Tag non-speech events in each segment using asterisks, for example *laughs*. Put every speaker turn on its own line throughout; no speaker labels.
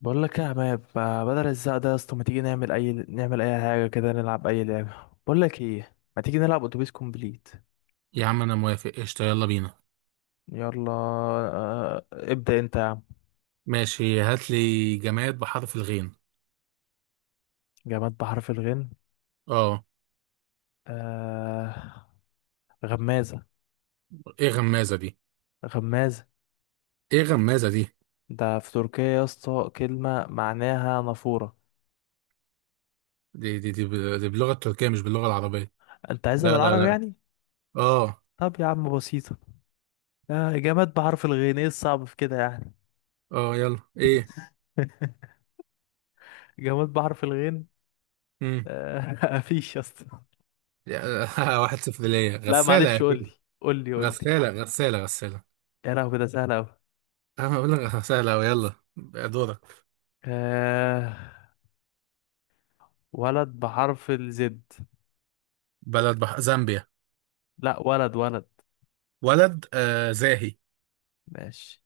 بقول لك إيه يا عماد؟ ما بدل الزق ده يا اسطى، ما تيجي نعمل اي حاجه كده، نلعب اي لعبه. بقول لك ايه، ما تيجي نلعب اتوبيس كومبليت.
يا عم انا موافق، قشطة، يلا بينا.
يلا. ابدا انت يا عم.
ماشي، هات لي جماد بحرف الغين.
جماد بحرف الغين.
اه.
آه... غمازه.
ايه غمازة دي؟
غمازه.
ايه غمازة دي؟
ده في تركيا يا اسطى كلمه معناها نافوره.
دي باللغة التركية مش باللغة العربية.
انت عايزها
لا لا
بالعربي
لا.
يعني؟
اه.
طب يا عم بسيطه. جماد بحرف الغين، ايه الصعب في كده يعني؟
اه، يلا ايه؟
*laughs* جماد بحرف الغين.
امم
*laughs* مفيش يا اسطى.
*laughs* 1-0 ليا،
لا
غسالة يا
معلش، قول
بيه.
لي، قول لي، قول لي.
غسالة، غسالة، غسالة.
يا لهوي، ده سهل أوي.
انا بقول لك غسالة، ويلا دورك.
آه... ولد بحرف الزد.
بلد زامبيا.
لا، ولد، ولد.
ولد، زاهي.
ماشي.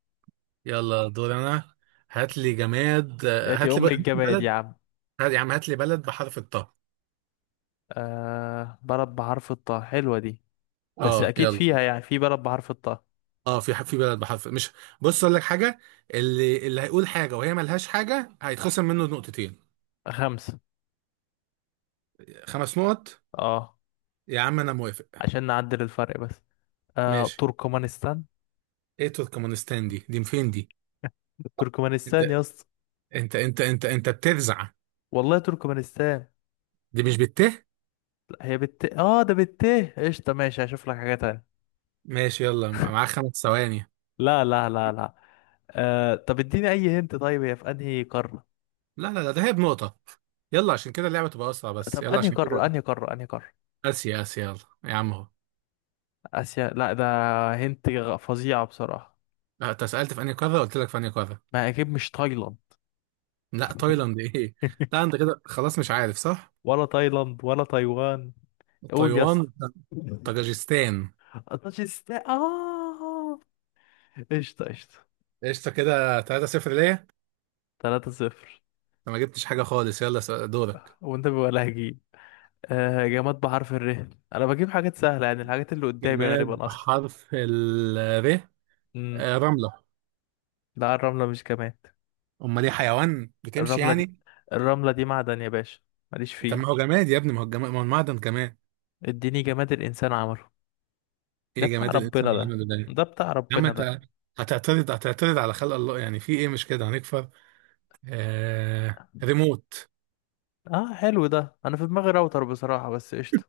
يلا دور انا. هات لي جماد، آه،
ياتي
هات لي ب-
أم
هات لي
الجماد يا
بلد،
عم.
يا عم هات لي بلد بحرف الطاء.
بلد بحرف الطاء، حلوة دي. بس
اه
أكيد
يلا.
فيها، يعني في بلد بحرف الطاء.
اه، في بلد بحرف، مش... بص اقول لك حاجه، اللي هيقول حاجه وهي ملهاش حاجه هيتخصم منه نقطتين.
خمسة.
5 نقط.
اه،
يا عم انا موافق.
عشان نعدل الفرق بس.
ماشي.
تركمانستان.
ايه تركمانستان دي؟ فين دي؟ انت
تركمانستان يا اسطى.
انت بترزع.
والله تركمانستان.
دي مش بته.
لا، هي بالت، ده بالت. قشطة ماشي، هشوف لك حاجة تانية.
ماشي، يلا معاك 5 ثواني.
لا، لا، لا، لا. طب اديني أي هنت، طيب هي في أنهي قارة؟
لا لا لا، ده هي بنقطه. يلا عشان كده اللعبه تبقى اسرع بس،
طب
يلا
أنهي
عشان كده.
قارة، أنهي قارة، أنهي قارة؟
اسيا يلا. يا عم اهو.
آسيا، لا ده. هنت فظيعة بصراحة.
لا، انت سالت في انهي قاره، قلت لك في انهي قاره.
ما أكيد مش تايلاند.
لا
*laughs*
تايلاند ايه! لا انت كده خلاص مش عارف صح.
ولا تايلاند ولا تايوان. قول يا
تايوان.
اسطى.
طاجيكستان.
طاجستا قشطة، قشطة.
قشطة، كده 3-0 ليا.
3 صفر.
أنا ما جبتش حاجة خالص، يلا دورك.
وأنت بيبقى لهجي. جماد بحرف الر. أنا بجيب حاجات سهلة، يعني الحاجات اللي قدامي
جماد
غالبا أصلا.
حرف ال... ر.
امم.
رملة.
لا الرملة مش جماد.
أمال إيه، حيوان بتمشي
الرملة دي
يعني؟
الرملة دي معدن يا باشا. ماليش
طب ما هو
فيه.
جماد يا ابني، ما هو جماد، ما هو المعدن كمان.
اديني جماد الإنسان عمله. ده
إيه
بتاع
جماد الإنسان
ربنا
اللي
ده،
عمله ده!
ده بتاع
يا عم
ربنا ده.
أنت! هتعترض على خلق الله يعني، في إيه، مش كده هنكفر. ريموت.
اه حلو ده، انا في دماغي راوتر بصراحة، بس قشطة.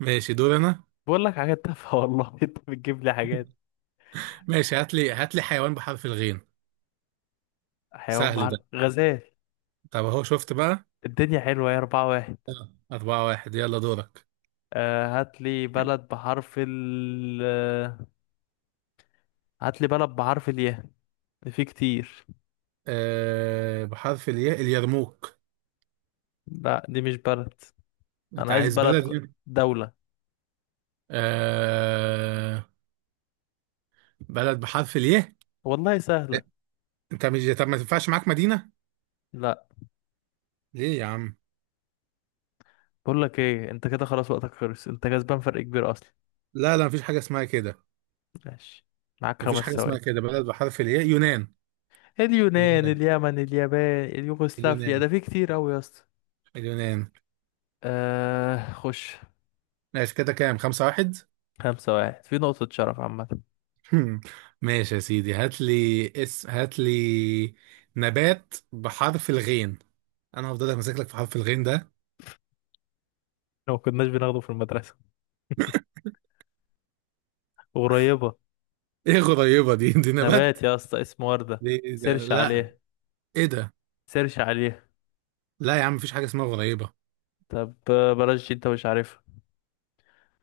ماشي دور أنا.
بقول لك حاجات تافهة والله. *laughs* انت بتجيب لي حاجات.
ماشي، هات لي حيوان بحرف الغين.
حيوان
سهل ده.
بحر غزال.
طب أهو، شفت بقى؟
الدنيا حلوة، يا 4-1.
آه، 4-1، يلا دورك.
آه هات لي بلد بحرف ال آه، هات لي بلد بحرف الياء. في كتير.
بحرف الياء، اليرموك.
لا دي مش بلد.
انت
انا عايز
عايز
بلد
بلد ايه؟
دولة.
آه... بلد بحرف اليه.
والله سهلة.
انت مش... طب ما تنفعش معاك مدينة.
لا.
ليه يا عم؟
بقول لك ايه، انت كده خلاص، وقتك خلص، انت كسبان فرق كبير اصلا.
لا لا، مفيش حاجة اسمها كده.
ماشي. معاك
مفيش
خمس
حاجة اسمها
ثواني
كده، بلد بحرف الياء، يونان.
اليونان،
اليونان،
اليمن، اليابان، اليوغوسلافيا،
اليونان،
ده في كتير قوي يا اسطى.
اليونان.
خش.
ماشي كده كام؟ 5-1. *laughs*
5-1، في نقطة شرف عامة.
هم. ماشي يا سيدي، هات لي نبات بحرف الغين. انا هفضل ماسك لك في حرف الغين ده.
لو ما كناش بناخده في المدرسة. قريبة.
*laughs* ايه غريبة دي؟ نبات؟
نبات يا اسطى اسمه وردة.
دي ده.
سيرش
لا.
عليه،
ايه ده؟
سيرش عليه.
لا يا عم، مفيش حاجة اسمها غريبة.
طب بلاش دي، انت مش عارفها.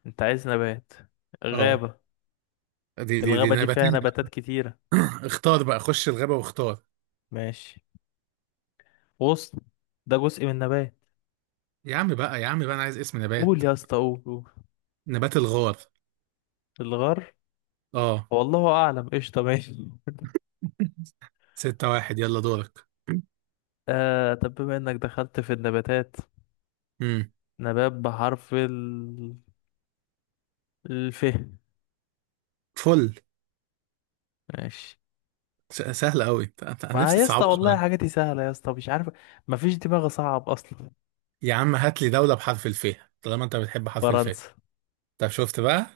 انت عايز نبات؟
اه.
غابة.
دي
الغابة دي فيها
نباتات.
نباتات كتيرة.
اختار بقى، خش الغابة واختار.
ماشي. غصن. ده جزء من النبات.
يا عم بقى انا عايز اسم نبات.
قول يا اسطى، قول، قول.
نبات الغار.
الغر.
اه.
والله أعلم. قشطة ماشي.
6-1، يلا دورك.
*laughs* طب بما انك دخلت في النباتات،
امم
نبات بحرف الف.
فل.
ماشي.
سهلة قوي، انا
ما
نفسي
يا اسطى
تصعبها
والله
شوية.
حاجاتي سهلة يا اسطى، مش عارف. ما فيش دماغ صعب أصلا.
يا عم هات لي دولة بحرف الف، طالما انت بتحب حرف الف.
فرنسا.
طب شفت بقى؟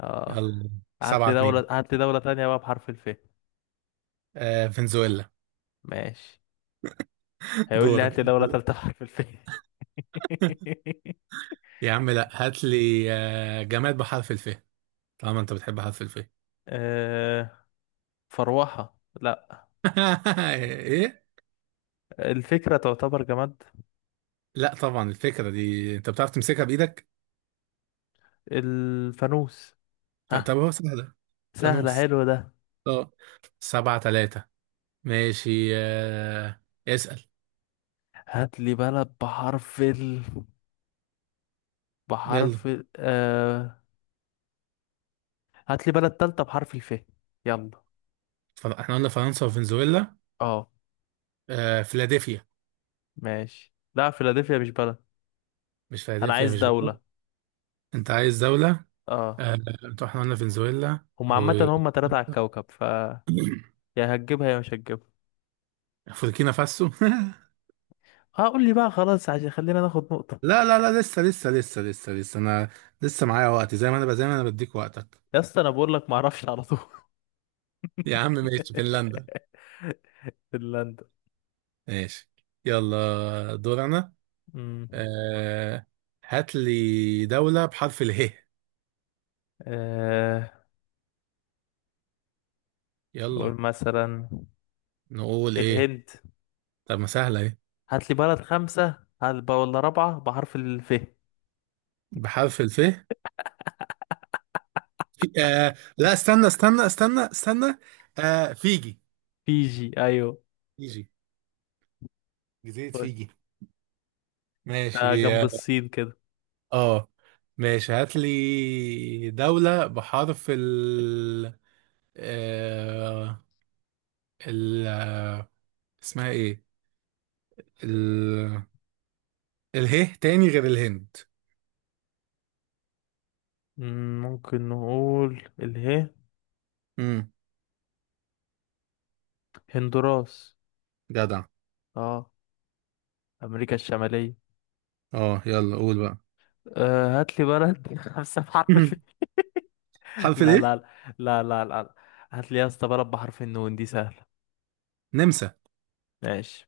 اه.
يلا.
هات
سبعة
لي
اتنين
دولة هات لي دولة تانية بقى بحرف الف.
فنزويلا.
ماشي.
*laughs*
هيقول لي هات
دورك.
لي دولة تالتة بحرف الف. *laughs*
يا عم لا، هات لي جماد بحرف الف، طالما انت بتحب حرف الف. *laughs*
آه فروحة، لا.
ايه؟
الفكرة تعتبر جماد.
لا طبعا، الفكرة دي انت بتعرف تمسكها بايدك؟
الفانوس.
طب
ها.
هو سهلة.
سهلة،
فانوس.
حلو ده.
اه، 7-3. ماشي. اسأل.
هات لي بلد بحرف ال
يلا.
بحرف ال... آه هات لي بلد تالتة بحرف الف. يلا.
احنا قلنا فرنسا وفنزويلا.
اه.
فيلادلفيا.
ماشي. لا فيلادلفيا مش بلد.
مش،
انا
فيلادلفيا
عايز
مش بلد.
دولة.
انت عايز دولة.
اه.
آه. انت احنا قلنا فنزويلا
هم عامة، هم تلاتة على الكوكب. يا هتجيبها يا مش هتجيبها.
وبوركينا فاسو. *laughs*
اه قول لي بقى خلاص، عشان خلينا ناخد نقطة.
لا لا لا، لسه لسه لسه لسه لسه انا لسه معايا وقت، زي ما انا زي ما انا بديك وقتك.
يا اسطى انا بقول لك ما اعرفش على طول.
يا عم ماشي، فنلندا.
*laughs* فنلندا.
ماشي يلا دور انا.
امم.
آه. هات لي دولة بحرف اله.
آه
يلا.
نقول مثلا
نقول ايه؟
الهند.
طب ما سهله، ايه؟
هات لي بلد خمسة، هات بقى ولا رابعة بحرف الف.
بحرف الف. لا، استنى استنى استنى استنى. فيجي.
فيجي، ايوه.
فيجي، جزيره فيجي.
ده
ماشي
جنب
اه.
الصين كده.
آه. ماشي، هات لي دولة بحرف ال... آه... ال آه، اسمها ايه؟ ال... اله تاني غير الهند.
ممكن نقول اله.
امم
هندوراس.
جدع.
اه، امريكا الشمالية.
اه يلا قول بقى.
هات لي بلد *laughs* خمسة بحرف.
*laughs* حرف
لا،
الايه؟
لا، لا، لا، لا. هات لي يا اسطى بلد بحرف النون، دي سهلة.
نمسا.
ماشي.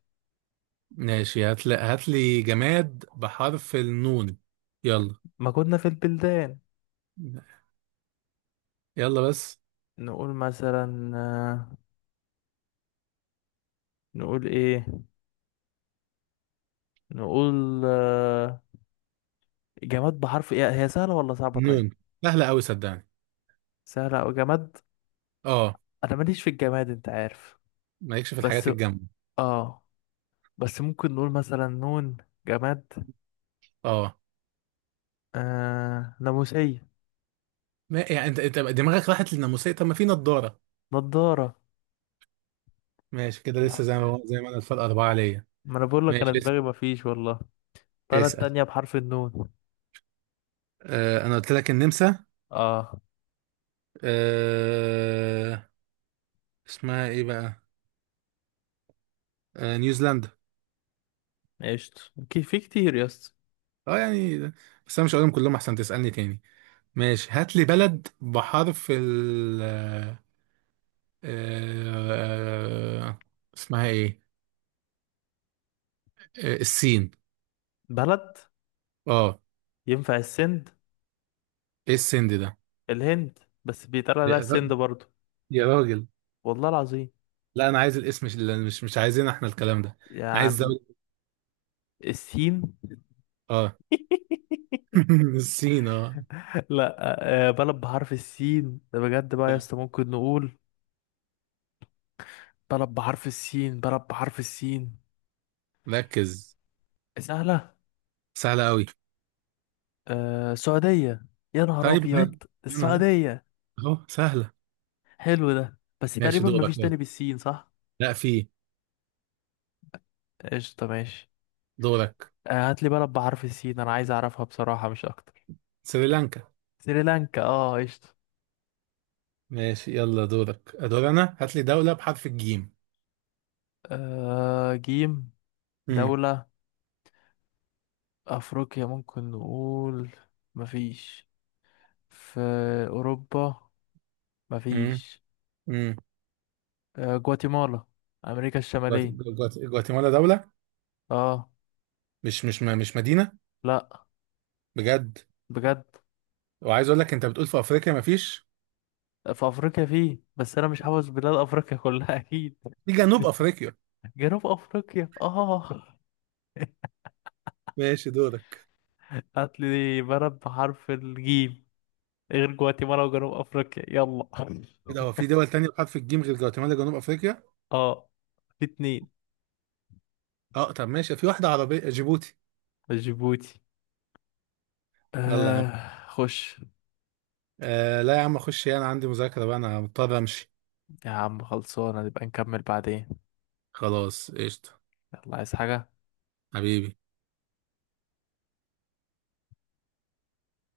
ماشي، هات لي جماد بحرف النون، يلا.
ما كنا في البلدان.
يلا بس.
نقول مثلا، نقول ايه، نقول، آه، جماد بحرف ايه، هي سهلة ولا صعبة؟ طيب.
نون. سهلة أوي صدقني.
سهلة او جماد.
اه.
انا ماليش في الجماد، انت عارف.
مالكش في الحاجات
بس
الجامدة.
اه بس ممكن نقول مثلا نون. جماد.
اه.
ناموسية.
ما يعني انت دماغك راحت للناموسية، طب ما في نضارة.
نضارة.
ماشي كده، لسه
ما
زي ما هو، زي ما انا الفرق أربعة ليا.
ما انا بقول لك انا
ماشي لسه.
دماغي مفيش والله. بلد
اسأل.
تانية بحرف النون.
انا قلت لك النمسا.
اه.
آه اسمها ايه بقى؟ نيوزيلندا.
قشطة اوكي، في كتير يا اسطى.
اه يعني، بس انا مش هقولهم كلهم احسن تسألني تاني. ماشي، هات لي بلد بحرف ال... آه، اسمها ايه؟ السين.
بلد.
اه.
ينفع السند.
ايه السند ده؟
الهند، بس بيتقال لها
يا را-
السند برضو.
يا راجل.
والله العظيم.
لا انا عايز الاسم، مش عايزين احنا الكلام ده.
يا
انا عايز
عم.
دولة.
السين.
اه. *laughs* السين اه.
*laughs* لا. بلد بحرف السين، ده بجد بقى يا
آه.
اسطى، ممكن نقول. بلد بحرف السين، بلد بحرف السين.
ركز.
سهلة.
سهلة قوي.
السعودية. يا نهار
طيب اهي.
أبيض.
انا اهي.
السعودية.
اهو سهلة.
حلو ده، بس
ماشي
تقريبا
دورك
مفيش
يلا.
تاني بالسين صح؟
لا، في.
قشطة ماشي.
دورك.
هات لي بلد بحرف السين، أنا عايز أعرفها بصراحة مش أكتر.
سريلانكا.
سريلانكا، اه قشطة.
ماشي يلا دورك، ادور انا، هات لي دولة بحرف الجيم.
جيم.
امم
دولة. أفريقيا ممكن نقول، مفيش. في أوروبا
امم
مفيش.
امم
جواتيمالا، أمريكا الشمالية.
جواتيمالا دولة؟
اه.
مش مدينة؟
لأ.
بجد؟
بجد.
وعايز اقول لك، انت بتقول في افريقيا مفيش.
في أفريقيا فيه، بس أنا مش حافظ بلاد أفريقيا كلها أكيد.
في جنوب افريقيا.
*laughs* جنوب أفريقيا، اه.
ماشي دورك.
*laughs* هاتلي بلد بحرف الجيم غير جواتيمالا وجنوب أفريقيا، يلا. *laughs*
ايه ده، هو في دول تانية بحرف الجيم غير جواتيمالا، جنوب افريقيا؟
اه، في اتنين.
اه طب ماشي، في واحدة عربية، جيبوتي.
جيبوتي.
يلا يا عم.
خش.
لا يا عم، اخش إيه، انا عندي مذاكرة بقى، انا مضطر امشي.
يا عم خلصانة، نبقى نكمل بعدين.
خلاص قشطة.
يلا، عايز حاجة؟
حبيبي.